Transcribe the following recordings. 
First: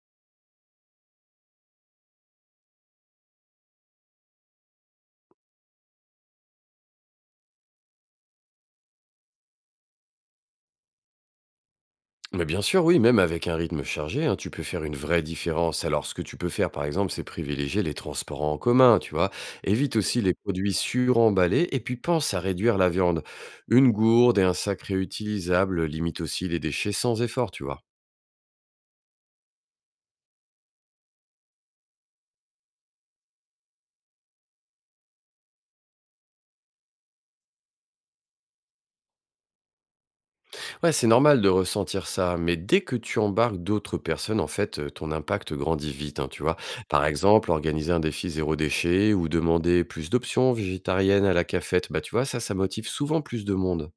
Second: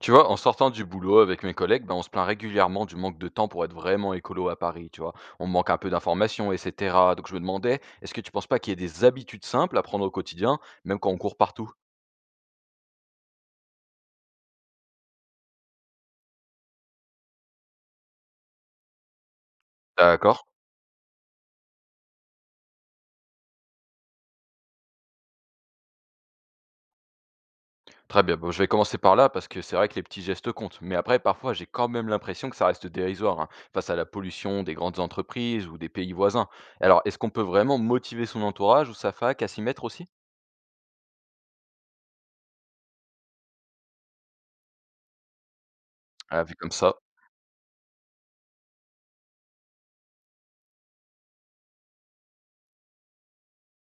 Tu vois, en sortant du boulot avec mes collègues, ben, on se plaint régulièrement du manque de temps pour être vraiment écolo à Paris, tu vois. On manque un peu d'informations, etc. Donc je me demandais, est-ce que tu penses pas qu'il y ait des habitudes simples à prendre au quotidien, même quand on court partout? Mais bien sûr, oui, même avec un rythme chargé, hein, tu peux faire une vraie différence. Alors, ce que tu peux faire, par exemple, c'est privilégier les transports en commun, tu vois. Évite aussi les D'accord. produits suremballés et puis pense à réduire la viande. Une gourde et un sac réutilisable limitent aussi les déchets sans effort, tu vois. Très bien. Bon, je vais commencer par là parce que c'est vrai que les petits gestes comptent. Mais après, parfois, j'ai quand même l'impression que ça reste dérisoire, hein, face à la pollution des grandes entreprises ou des pays voisins. Alors, est-ce qu'on peut vraiment motiver son entourage ou sa fac à s'y mettre aussi? Ouais, c'est normal de ressentir ça, mais dès que tu embarques d'autres personnes, en fait, ton impact grandit vite, hein, tu Ah, vu vois. comme ça. Par exemple, organiser un défi zéro déchet ou demander plus d'options végétariennes à la cafette, bah tu vois, ça motive souvent plus de monde.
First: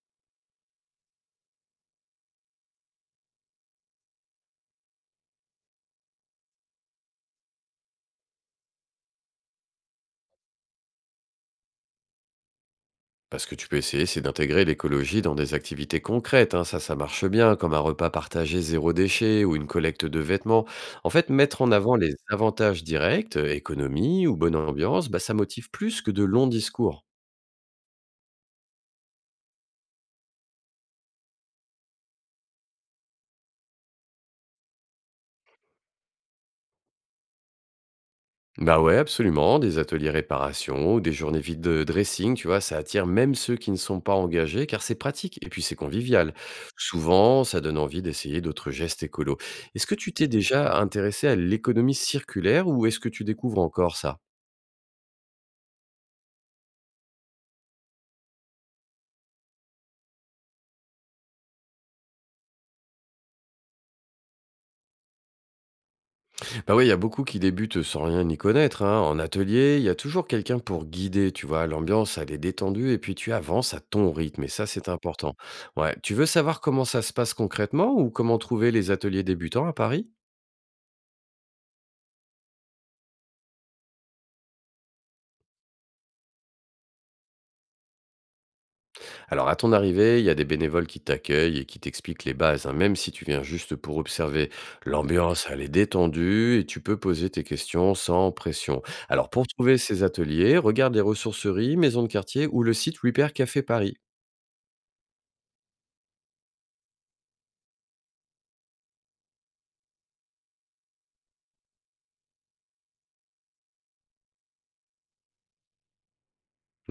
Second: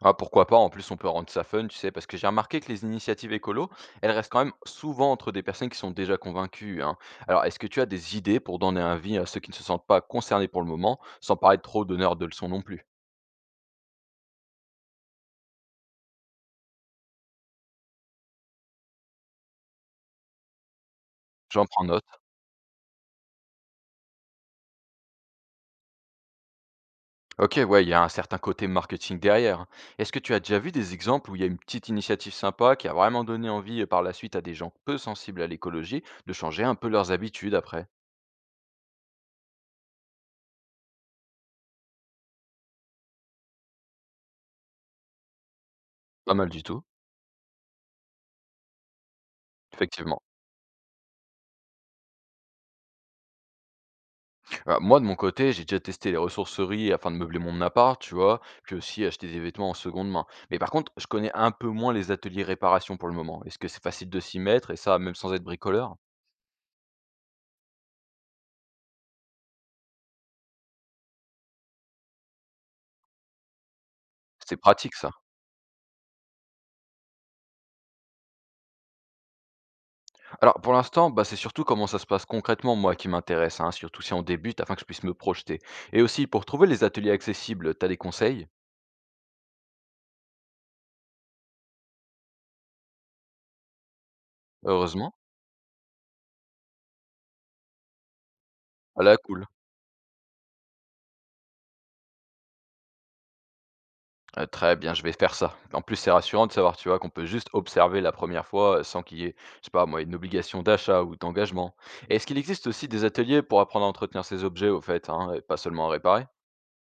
Ah, pourquoi pas? En plus, on peut rendre ça fun, tu sais, parce que j'ai remarqué que les initiatives écolo, elles restent quand même souvent entre des personnes qui sont déjà convaincues, hein. Alors, est-ce que tu as des idées pour donner un avis à ceux qui ne se sentent pas concernés pour le moment, sans paraître trop donneur de leçons non plus? Parce que tu peux essayer, c'est d'intégrer l'écologie dans des activités concrètes, hein. Ça marche bien, comme un repas partagé zéro déchet ou une collecte de vêtements. En fait, mettre J'en en prends avant note. les avantages directs, économie ou bonne ambiance, bah, ça motive plus que de longs discours. Ok, ouais, il y a un certain côté marketing derrière. Est-ce que tu as déjà vu des exemples où il y a une petite initiative sympa qui a vraiment donné envie par la suite à des gens peu sensibles à l'écologie de changer un peu leurs habitudes après? Bah ouais, absolument. Des ateliers réparation ou des journées vides de dressing, tu vois, ça attire même ceux qui ne sont pas engagés car c'est pratique et puis c'est Pas convivial. mal du tout, Souvent, ça donne envie d'essayer d'autres gestes écolos. Est-ce que tu effectivement. t'es déjà intéressé à l'économie circulaire ou est-ce que tu découvres encore ça? Bah, moi, de mon côté, j'ai déjà testé les ressourceries afin de meubler mon appart, tu vois, puis aussi acheter des vêtements en seconde main. Mais par contre, je connais un peu moins les ateliers réparation pour le moment. Est-ce que c'est facile de s'y mettre et ça, même sans être bricoleur? Bah oui, il y a beaucoup qui débutent sans rien y connaître, hein. En atelier, il y a toujours quelqu'un pour guider, tu vois. L'ambiance, elle est détendue et puis tu avances à ton rythme. Et C'est ça, c'est pratique ça. important. Ouais. Tu veux savoir comment ça se passe concrètement ou comment trouver les ateliers débutants à Paris? Alors pour l'instant, bah, c'est surtout comment ça se passe concrètement moi qui m'intéresse, hein, surtout si on débute afin que je puisse me projeter. Et aussi pour trouver les ateliers accessibles, t'as des conseils? Alors, à ton arrivée, il y a des bénévoles qui t'accueillent et qui t'expliquent les bases, hein, même si tu viens juste pour observer. Heureusement. L'ambiance, elle est détendue et tu peux poser tes questions sans pression. Ah là, Alors, cool. pour trouver ces ateliers, regarde les ressourceries, maisons de quartier ou le site Repair Café Paris. Très bien, je vais faire ça. En plus, c'est rassurant de savoir, tu vois, qu'on peut juste observer la première fois, sans qu'il y ait, je sais pas moi, une obligation d'achat ou d'engagement. Et est-ce qu'il existe aussi des ateliers pour apprendre à entretenir ces objets au fait, hein, et pas seulement à réparer?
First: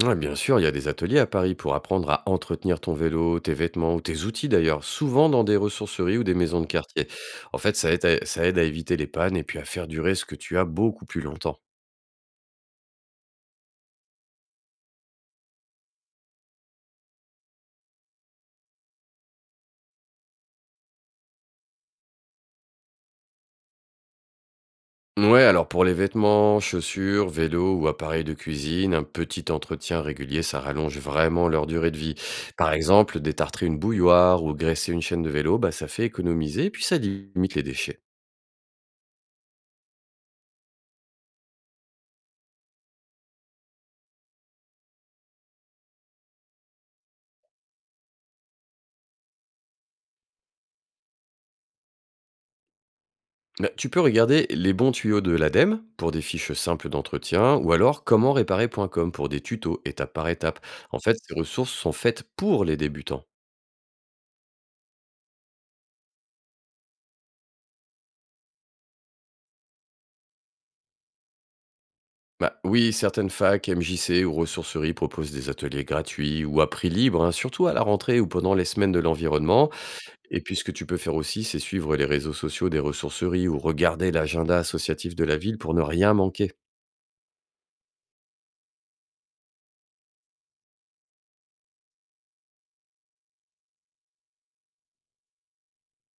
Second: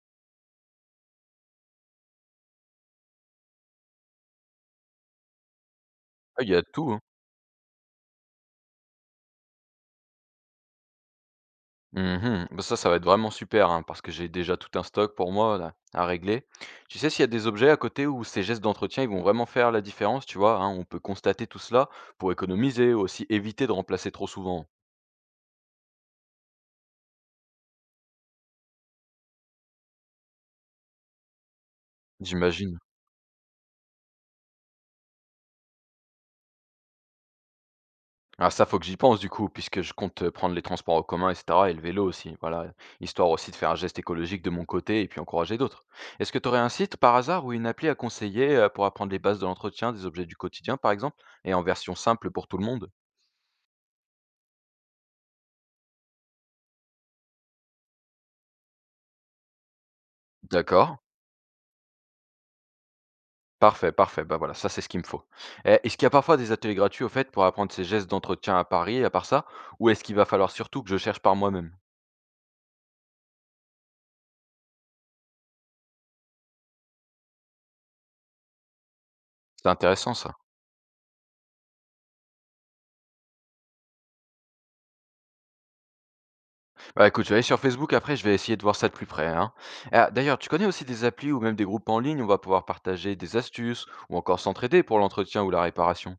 Ouais, bien sûr, il y a des ateliers à Paris pour apprendre à entretenir ton vélo, tes vêtements ou tes outils d'ailleurs, souvent dans des ressourceries ou des Ah, il y maisons a de de tout, hein. quartier. En fait, ça aide à éviter les pannes et puis à faire durer ce que tu as beaucoup plus longtemps. Mmh. Bah, ça va être vraiment super, hein, parce que j'ai déjà tout un stock pour moi là, à régler. Tu sais s'il y a des objets à côté où ces gestes d'entretien, ils vont vraiment faire la différence, tu vois, hein? On peut constater tout cela pour économiser, aussi éviter de remplacer trop souvent. Ouais, alors pour les vêtements, chaussures, vélos ou appareils de cuisine, un petit entretien régulier, ça rallonge vraiment leur durée de vie. Par J'imagine. exemple, détartrer une bouilloire ou graisser une chaîne de vélo, bah, ça fait économiser et puis ça limite les déchets. Ah ça, faut que j'y pense du coup, puisque je compte, prendre les transports en commun et cetera et le vélo aussi, voilà, histoire aussi de faire un geste écologique de mon côté et puis encourager d'autres. Est-ce que tu aurais un site par hasard ou une appli à conseiller, pour apprendre les bases de l'entretien des objets du quotidien par exemple et en version simple pour tout le monde? Bah, tu peux regarder les bons tuyaux de l'ADEME pour des fiches simples d'entretien ou alors comment réparer.com pour des tutos étape par étape. D'accord. En fait, ces ressources sont faites pour les débutants. Parfait, parfait, bah, voilà, ça c'est ce qu'il me faut. Et est-ce qu'il y a parfois des ateliers gratuits au fait pour apprendre ces gestes d'entretien à Paris à part ça? Ou est-ce qu'il va falloir surtout que je cherche par moi-même? Bah, oui, certaines facs, MJC ou ressourceries proposent des ateliers gratuits ou à prix libre, hein, surtout à la rentrée ou pendant les semaines de C'est l'environnement. intéressant ça. Et puis ce que tu peux faire aussi, c'est suivre les réseaux sociaux des ressourceries ou regarder l'agenda associatif de la ville pour ne rien manquer. Bah, écoute, je vais aller sur Facebook après, je vais essayer de voir ça de plus près, hein. Ah, d'ailleurs, tu connais aussi des applis ou même des groupes en ligne où on va pouvoir partager des astuces ou encore s'entraider pour l'entretien ou la réparation?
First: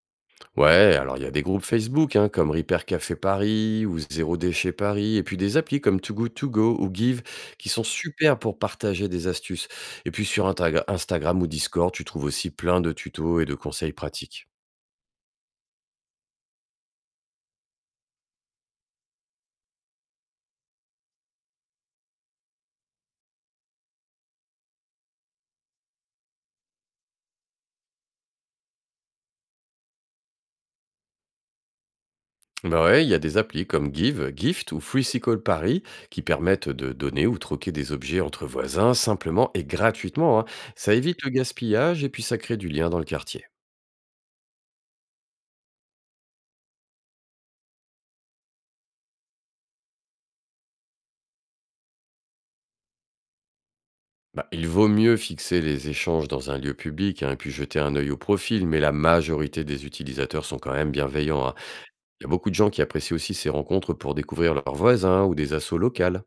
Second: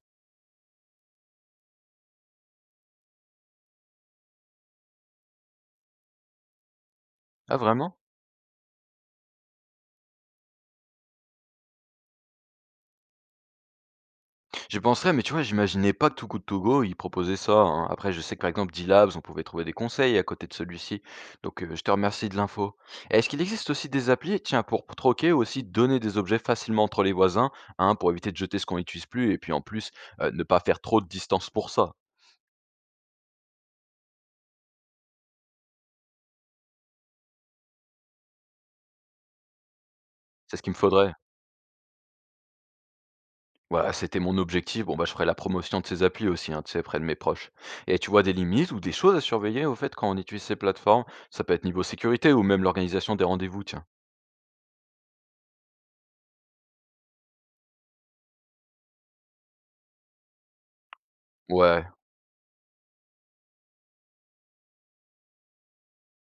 Ouais, alors il y a des groupes Facebook hein, comme Repair Café Paris ou Zéro Déchet Paris, et puis des applis comme Too Good To Go ou Give Ah, qui sont vraiment? super pour partager des astuces. Et puis sur Instagram ou Discord, tu trouves aussi plein de tutos et de conseils pratiques. J'y penserais, mais tu vois, j'imaginais pas que Too Good To Go, ils proposaient ça, hein. Après, je sais que par exemple, D-Labs, on pouvait trouver des conseils à côté de celui-ci. Donc, je te remercie de l'info. Et est-ce qu'il existe aussi des applis, tiens, pour troquer ou aussi donner des objets facilement entre les voisins, hein, pour éviter de jeter ce qu'on n'utilise plus et puis en plus, ne pas faire trop de distance pour ça? Bah ouais, il y a des applis comme Give, Gift ou FreeCycle Paris qui permettent de donner ou troquer des objets entre voisins simplement et gratuitement, hein. C'est ce qu'il me Ça faudrait. évite le gaspillage et puis ça crée du lien dans le quartier. Ouais, c'était mon objectif. Bon, bah, je ferai la promotion de ces applis aussi, hein, tu sais, près de mes proches. Et tu vois des limites ou des choses à surveiller, au fait, quand on utilise ces plateformes? Ça peut être niveau sécurité ou même l'organisation des rendez-vous, tiens. Bah, il vaut mieux fixer les échanges dans un lieu public hein, et puis jeter un œil au profil, mais la majorité des utilisateurs sont quand même bienveillants, hein. Ouais, Il y a beaucoup de gens qui apprécient aussi ces rencontres pour découvrir leurs voisins ou des assos locales.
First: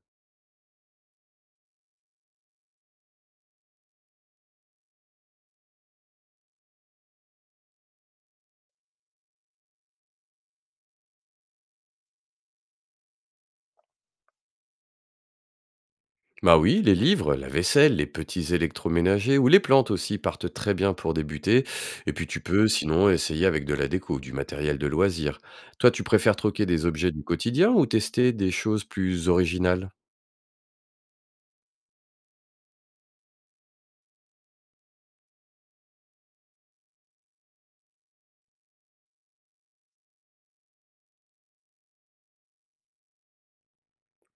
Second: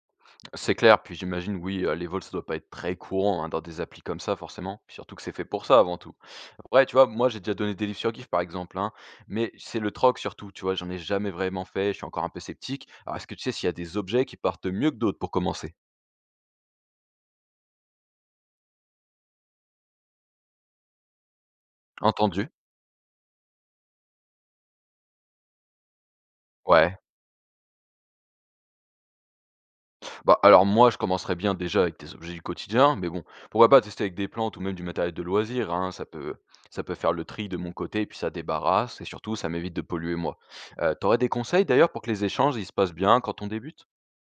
c'est clair. Puis j'imagine, oui, les vols, ça doit pas être très courant, hein, dans des applis comme ça, forcément. Puis surtout que c'est fait pour ça, avant tout. Après, tu vois, moi, j'ai déjà donné des livres sur GIF, par exemple, hein, mais c'est le troc, surtout, tu vois, j'en ai jamais vraiment fait, je suis encore un peu sceptique. Alors, est-ce que tu sais s'il y a des objets qui partent mieux que d'autres pour commencer? Bah oui, les livres, la vaisselle, les petits électroménagers ou les plantes aussi partent très bien pour débuter. Et puis tu Entendu. peux sinon essayer avec de la déco ou du matériel de loisir. Toi, tu préfères troquer des Ouais. objets du quotidien ou tester des choses plus originales? Bah, alors moi, je commencerais bien déjà avec des objets du quotidien, mais bon, pourquoi pas tester avec des plantes ou même du matériel de loisir, hein, ça peut faire le tri de mon côté, et puis ça débarrasse, et surtout, ça m'évite de polluer moi. T'aurais des conseils d'ailleurs pour que les échanges, ils se passent bien quand on débute?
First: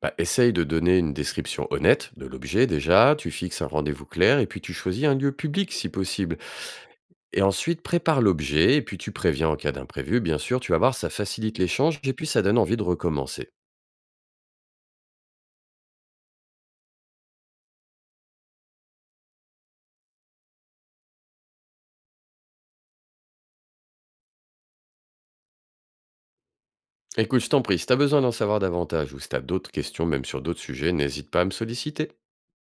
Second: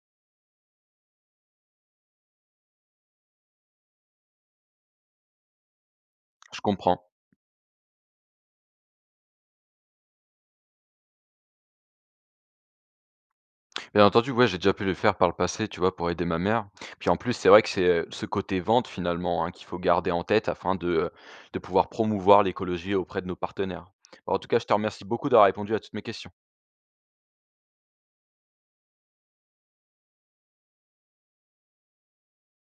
Bah, essaye de donner une description honnête de l'objet déjà, tu fixes un rendez-vous clair et puis tu choisis un lieu public si possible. Je comprends. Et ensuite, prépare l'objet et puis tu préviens en cas d'imprévu. Bien sûr, tu vas voir, ça facilite l'échange et puis ça donne envie de recommencer. Bien entendu, ouais, j'ai déjà pu le faire par le passé, tu vois, pour aider ma mère. Puis en plus, c'est vrai que c'est ce côté vente finalement, hein, qu'il faut garder en tête afin de pouvoir promouvoir l'écologie auprès de nos partenaires. Bon, en tout cas, je te remercie beaucoup d'avoir répondu à toutes mes questions. Écoute, je t'en prie, si t'as besoin d'en savoir davantage ou si t'as d'autres questions, même sur d'autres sujets, n'hésite pas à me solliciter.